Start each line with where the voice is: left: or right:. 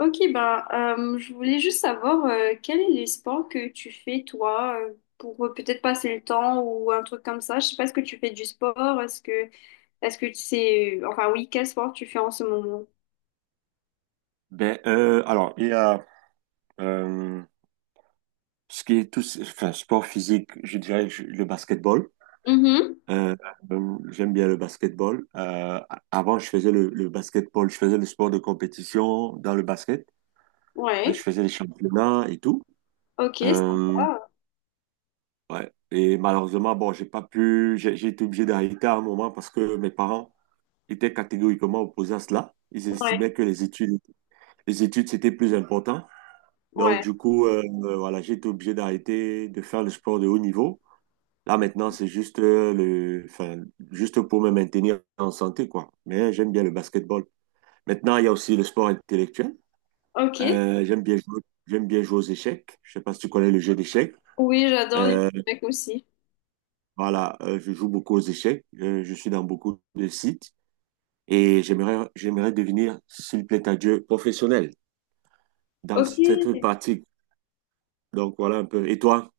left: Ok, bah, je voulais juste savoir quel est les sports que tu fais toi pour peut-être passer le temps ou un truc comme ça. Je sais pas, est-ce que tu fais du sport? Est-ce que tu sais enfin oui, quel sport tu fais en ce moment?
right: Il y a euh, ce qui est tout, enfin, sport physique, le basketball.
left: Mhm.
right: Euh, j'aime bien le basketball. Avant, je faisais le basketball, je faisais le sport de compétition dans le basket. Je
left: Ouais.
right: faisais les championnats et tout.
left: Ok,
right: Euh,
left: sympa.
right: ouais. Et malheureusement, bon, j'ai pas pu, j'ai été obligé d'arrêter à un moment parce que mes parents étaient catégoriquement opposés à cela. Ils
left: Ouais.
right: estimaient que les études, c'était plus important. Donc,
left: Ouais.
right: du coup, voilà, j'ai été obligé d'arrêter de faire le sport de haut niveau. Là, maintenant, c'est juste, juste pour me maintenir en santé, quoi. Mais j'aime bien le basketball. Maintenant, il y a aussi le sport intellectuel.
left: Ok.
right: Euh, j'aime bien jouer, j'aime bien jouer aux échecs. Je sais pas si tu connais le jeu d'échecs.
left: Oui, j'adore les
right: Euh,
left: mecs aussi.
right: voilà, je joue beaucoup aux échecs. Je suis dans beaucoup de sites et j'aimerais devenir, s'il plaît à Dieu, professionnel dans cette
left: Ok.
right: pratique. Donc, voilà un peu. Et toi?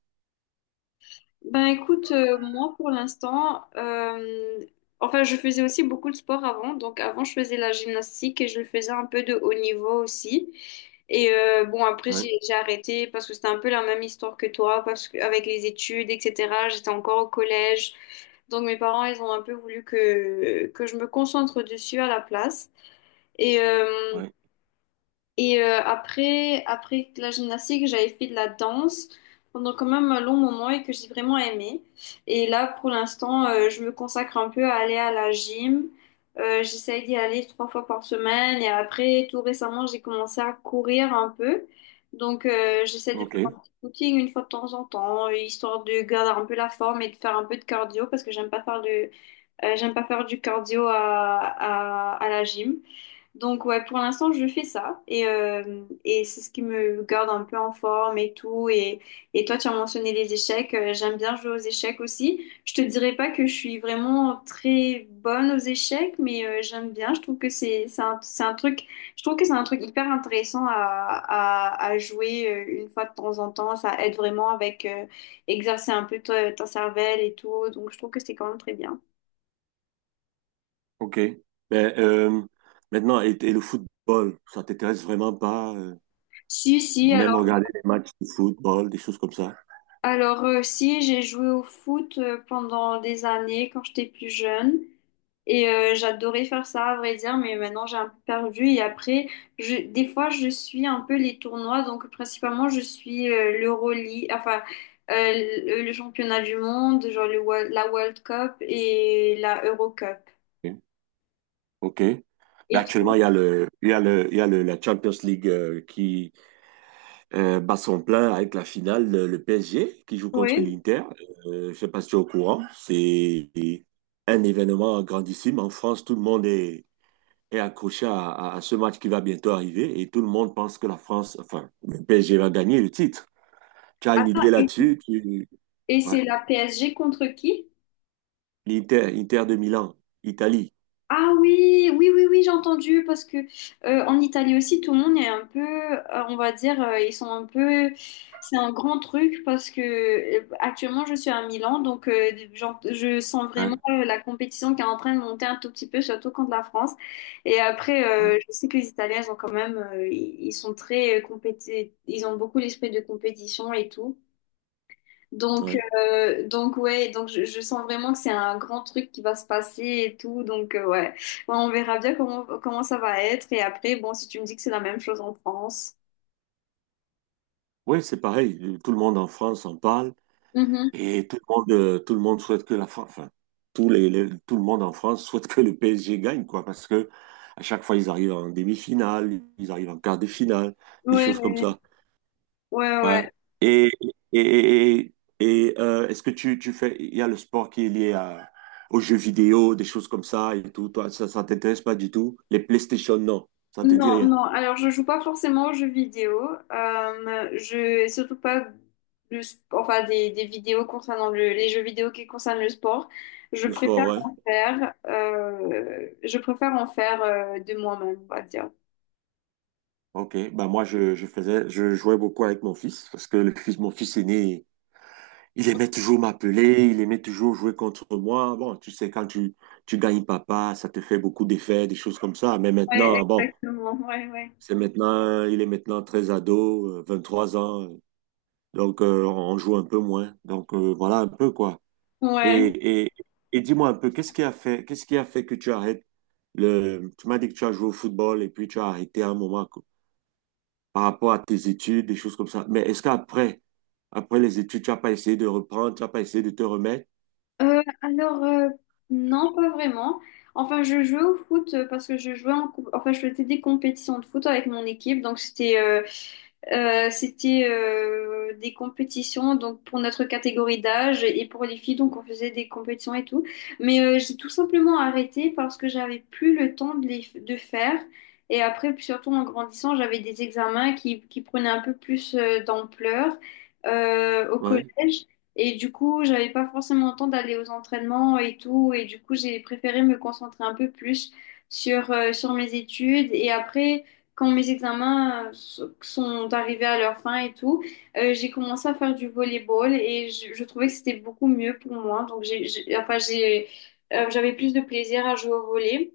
left: Ben écoute, moi pour l'instant, enfin je faisais aussi beaucoup de sport avant. Donc avant je faisais la gymnastique et je le faisais un peu de haut niveau aussi. Et bon après
right: Ouais,
left: j'ai arrêté parce que c'était un peu la même histoire que toi, parce que avec les études, etc. J'étais encore au collège, donc mes parents ils ont un peu voulu que je me concentre dessus à la place. Et euh,
right: ouais.
left: après, après la gymnastique, j'avais fait de la danse pendant quand même un long moment et que j'ai vraiment aimé. Et là, pour l'instant, je me consacre un peu à aller à la gym. J'essaye d'y aller trois fois par semaine. Et après, tout récemment, j'ai commencé à courir un peu. Donc, j'essaie de faire
right: OK.
left: un petit footing une fois de temps en temps, histoire de garder un peu la forme et de faire un peu de cardio parce que j'aime pas faire du cardio à la gym. Donc ouais, pour l'instant, je fais ça et c'est ce qui me garde un peu en forme et tout. Et toi, tu as mentionné les échecs. J'aime bien jouer aux échecs aussi. Je te dirais pas que je suis vraiment très bonne aux échecs, mais j'aime bien. Je trouve que c'est un truc, je trouve que c'est un truc hyper intéressant à jouer une fois de temps en temps. Ça aide vraiment avec exercer un peu ton cervelle et tout. Donc je trouve que c'est quand même très bien.
right: Ok. Mais, maintenant, et le football, ça t'intéresse vraiment pas,
left: Si, si,
right: même regarder des matchs de football, des choses comme ça?
left: alors si, j'ai joué au foot pendant des années quand j'étais plus jeune et j'adorais faire ça à vrai dire, mais maintenant j'ai un peu perdu et après, des fois je suis un peu les tournois, donc principalement je suis l'Euroleague, le championnat du monde, genre la World Cup et la Euro Cup.
right: Ok. Ok. Mais
left: Et
right: actuellement,
left: toi?
right: il y a le, il y a le, il y a le- la Champions League qui bat son plein avec la finale, le PSG qui joue contre
left: Oui.
right: l'Inter. Je sais pas si tu es au courant. C'est un événement grandissime. En France, tout le monde est, est accroché à ce match qui va bientôt arriver et tout le monde pense que la France, enfin, le PSG va gagner le titre. Tu as une
left: Attends,
right: idée là-dessus? Tu...
left: et
right: Ouais.
left: c'est la PSG contre qui?
right: L'Inter, Inter de Milan, Italie.
left: Ah oui, oui, oui, oui, j'ai entendu parce que en Italie aussi, tout le monde est un peu, on va dire, ils sont un peu, c'est un grand truc parce que actuellement je suis à Milan, donc je sens vraiment
right: Hein,
left: la compétition qui est en train de monter un tout petit peu, surtout contre la France. Et après,
right: hein,
left: je sais que les Italiens ils ont quand même, ils sont très ils ont beaucoup l'esprit de compétition et tout. Donc,
right: ouais.
left: donc ouais, donc je sens vraiment que c'est un grand truc qui va se passer et tout. Donc, ouais. Ouais, on verra bien comment ça va être. Et après, bon, si tu me dis que c'est la même chose en France.
right: Oui, c'est pareil. Tout le monde en France en parle
left: Mhm.
right: et tout le monde souhaite que la France, enfin, tout le monde en France souhaite que le PSG gagne, quoi, parce que à chaque fois, ils arrivent en demi-finale, ils arrivent en quart de finale, des
left: Ouais,
right: choses comme ça.
left: ouais, ouais.
right: Ouais.
left: Ouais.
right: Et, et, et, et, est-ce que tu fais, il y a le sport qui est lié aux jeux vidéo, des choses comme ça et tout. Toi, ça t'intéresse pas du tout? Les PlayStation, non. Ça te dit
left: Non,
right: rien.
left: non. Alors, je joue pas forcément aux jeux vidéo. Surtout pas enfin, des vidéos concernant les jeux vidéo qui concernent le sport.
right: Le sport, ouais.
left: Je préfère en faire de moi-même, on va dire.
right: Ok. Bah, je faisais, je jouais beaucoup avec mon fils parce que le fils, mon fils aîné, il aimait toujours m'appeler, il aimait toujours jouer contre moi. Bon, tu sais, tu gagnes papa, ça te fait beaucoup d'effets, des choses comme ça. Mais
left: Ouais,
right: maintenant, bon,
left: exactement. Ouais, ouais.
right: c'est maintenant, il est maintenant très ado, trois ans. Donc, on joue un peu moins. Donc, voilà un peu quoi.
left: Ouais.
right: Et, et, et dis-moi un peu, qu'est-ce qui a fait que tu arrêtes le... Tu m'as dit que tu as joué au football et puis tu as arrêté à un moment quoi, par rapport à tes études, des choses comme ça. Mais est-ce qu'après, après les études, tu n'as pas essayé de reprendre, tu n'as pas essayé de te remettre?
left: Euh, alors, euh, non, pas vraiment. Enfin, je jouais au foot parce que je jouais en... comp- Enfin, je faisais des compétitions de foot avec mon équipe. Donc, c'était des compétitions donc pour notre catégorie d'âge et pour les filles. Donc, on faisait des compétitions et tout. Mais j'ai tout simplement arrêté parce que j'avais plus le temps de les de faire. Et après, puis surtout en grandissant, j'avais des examens qui prenaient un peu plus d'ampleur au
right: Ouais,
left: collège. Et du coup, j'avais pas forcément le temps d'aller aux entraînements et tout. Et du coup, j'ai préféré me concentrer un peu plus sur mes études. Et après, quand mes examens sont arrivés à leur fin et tout, j'ai commencé à faire du volleyball et je trouvais que c'était beaucoup mieux pour moi. Donc j'avais plus de plaisir à jouer au volley.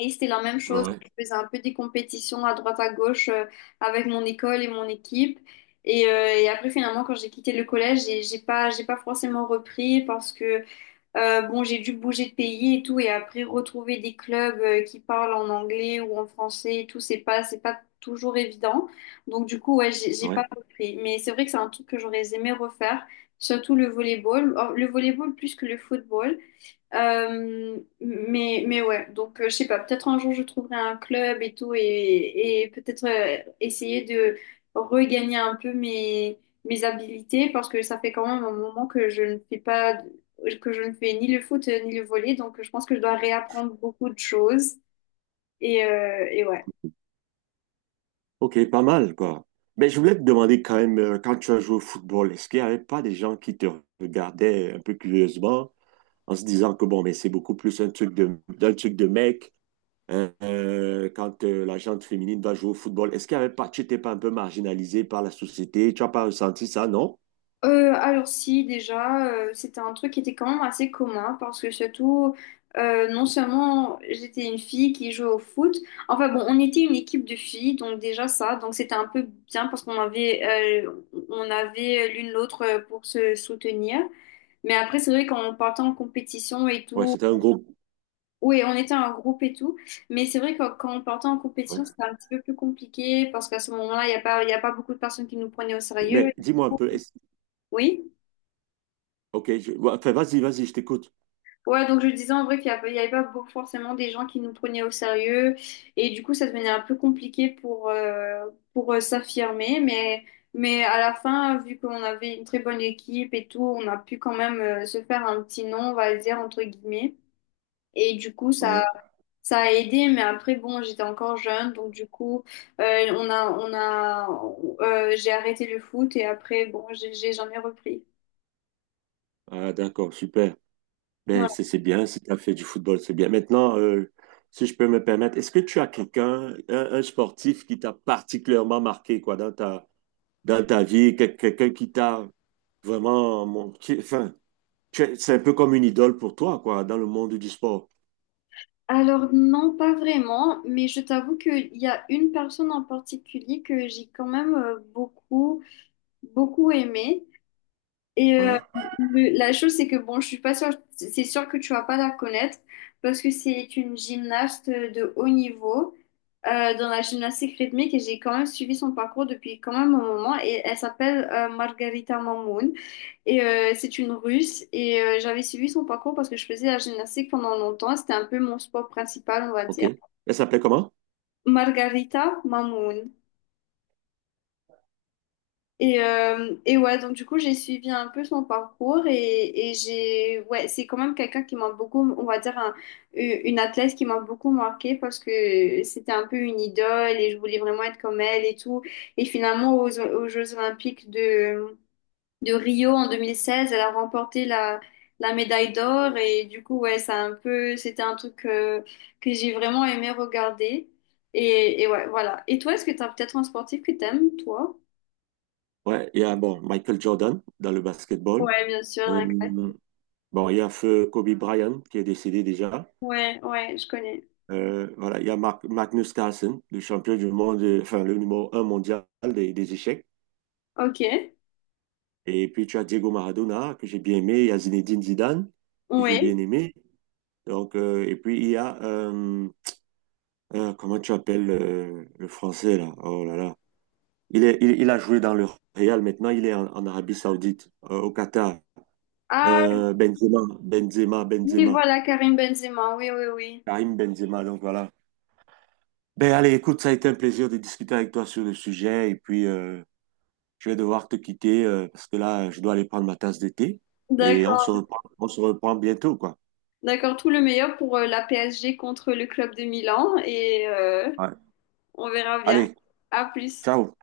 left: Et c'était la même chose.
right: ouais,
left: Je faisais un peu des compétitions à droite à gauche avec mon école et mon équipe. Et après, finalement, quand j'ai quitté le collège, j'ai pas forcément repris parce que, bon, j'ai dû bouger de pays et tout. Et après, retrouver des clubs qui parlent en anglais ou en français et tout, c'est pas toujours évident. Donc, du coup, ouais, j'ai
right: ouais.
left: pas repris. Mais c'est vrai que c'est un truc que j'aurais aimé refaire, surtout le volleyball. Or, le volleyball plus que le football. Mais ouais, donc je sais pas, peut-être un jour je trouverai un club et tout et peut-être essayer de regagner un peu mes habilités parce que ça fait quand même un moment que je ne fais pas, que je ne fais ni le foot ni le volley, donc je pense que je dois réapprendre beaucoup de choses et ouais.
right: Ok, pas mal quoi. Mais je voulais te demander quand même, quand tu as joué au football, est-ce qu'il n'y avait pas des gens qui te regardaient un peu curieusement en se disant que bon, mais c'est beaucoup plus un truc de, d'un truc de mec? Quand la gente féminine va jouer au football, est-ce qu'il y avait pas, tu n'étais pas un peu marginalisé par la société? Tu n'as pas ressenti ça, non?
left: Alors si déjà c'était un truc qui était quand même assez commun parce que surtout non seulement j'étais une fille qui jouait au foot, enfin bon on était une équipe de filles donc déjà ça, donc c'était un peu bien parce qu'on avait on avait l'une l'autre pour se soutenir. Mais après c'est vrai quand on partait en compétition et
right: Ouais,
left: tout,
right: c'était un groupe.
left: oui on était un groupe et tout. Mais c'est vrai que quand on partait en
right: Ouais.
left: compétition c'était un petit peu plus compliqué parce qu'à ce moment-là il y a pas beaucoup de personnes qui nous prenaient au sérieux.
right: Mais dis-moi un peu, est-ce-
left: Oui.
right: ok, ouais, enfin, vas-y, vas-y, je t'écoute.
left: Ouais, donc je disais en vrai qu'il y avait pas beaucoup- forcément des gens qui nous prenaient au sérieux et du coup ça devenait un peu compliqué pour s'affirmer, mais à la fin, vu qu'on avait une très bonne équipe et tout, on a pu quand même se faire un petit nom, on va dire, entre guillemets. Et du coup
right: Ouais.
left: ça a aidé. Mais après bon, j'étais encore jeune donc du coup euh, on a, on a, j'ai arrêté le foot et après bon, j'en ai repris.
right: Ah, d'accord, super. Mais
left: Ouais.
right: c'est bien, si tu as fait du football, c'est bien. Maintenant, si je peux me permettre, est-ce que tu as quelqu'un, un sportif qui t'a particulièrement marqué, quoi, dans ta vie, quelqu'un qui t'a vraiment, enfin, c'est un peu comme une idole pour toi, quoi, dans le monde du sport.
left: Alors non, pas vraiment, mais je t'avoue qu'il y a une personne en particulier que j'ai quand même beaucoup aimée. Et
right: Ouais,
left: le- la chose, c'est que bon, je suis pas sûre, c'est sûr que tu vas pas la connaître parce que c'est une gymnaste de haut niveau dans la gymnastique rythmique et j'ai quand même suivi son parcours depuis quand même un moment et elle s'appelle Margarita Mamoun et c'est une Russe et j'avais suivi son parcours parce que je faisais la gymnastique pendant longtemps, c'était un peu mon sport principal, on va
right: ok.
left: dire.
right: Elle s'appelait comment?
left: Margarita Mamoun. Et ouais, donc du coup, j'ai suivi un peu son parcours et j'ai, ouais, c'est quand même quelqu'un qui m'a beaucoup, on va dire, un- une athlète qui m'a beaucoup marquée parce que c'était un peu une idole et je voulais vraiment être comme elle et tout. Et finalement, aux Jeux Olympiques de Rio en 2016, elle a remporté la médaille d'or et du coup, ouais, ça a un peu, c'était un truc que j'ai vraiment aimé regarder. Et ouais, voilà. Et toi, est-ce que t'as peut-être un sportif que t'aimes, toi?
right: Ouais, il y a bon, Michael Jordan dans le basketball.
left: Ouais, bien sûr, un
right: Euh,
left: classique.
right: bon, il y a feu Kobe Bryant qui est décédé déjà.
left: Ouais, ouais, je connais.
right: Voilà, il y a Magnus Carlsen, le champion du monde, enfin le numéro un mondial des échecs.
left: Ok,
right: Et puis tu as Diego Maradona que j'ai bien aimé, il y a Zinedine Zidane que j'ai
left: oui.
right: bien aimé. Et puis il y a comment tu appelles le français là? Oh là là. Il a joué dans le Real, maintenant il est en, en Arabie Saoudite, au Qatar.
left: Ah, oui,
right: Benzema,
left: voilà, Karim Benzema, oui, oui, oui.
right: Karim Benzema, donc voilà. Ben allez, écoute, ça a été un plaisir de discuter avec toi sur le sujet et puis je vais devoir te quitter parce que là, je dois aller prendre ma tasse de thé et
left: D'accord,
right: on se reprend bientôt, quoi.
left: d'accord, tout le meilleur pour la PSG contre le club de Milan et
right: Ouais.
left: on verra bien.
right: Allez,
left: À plus.
right: ciao.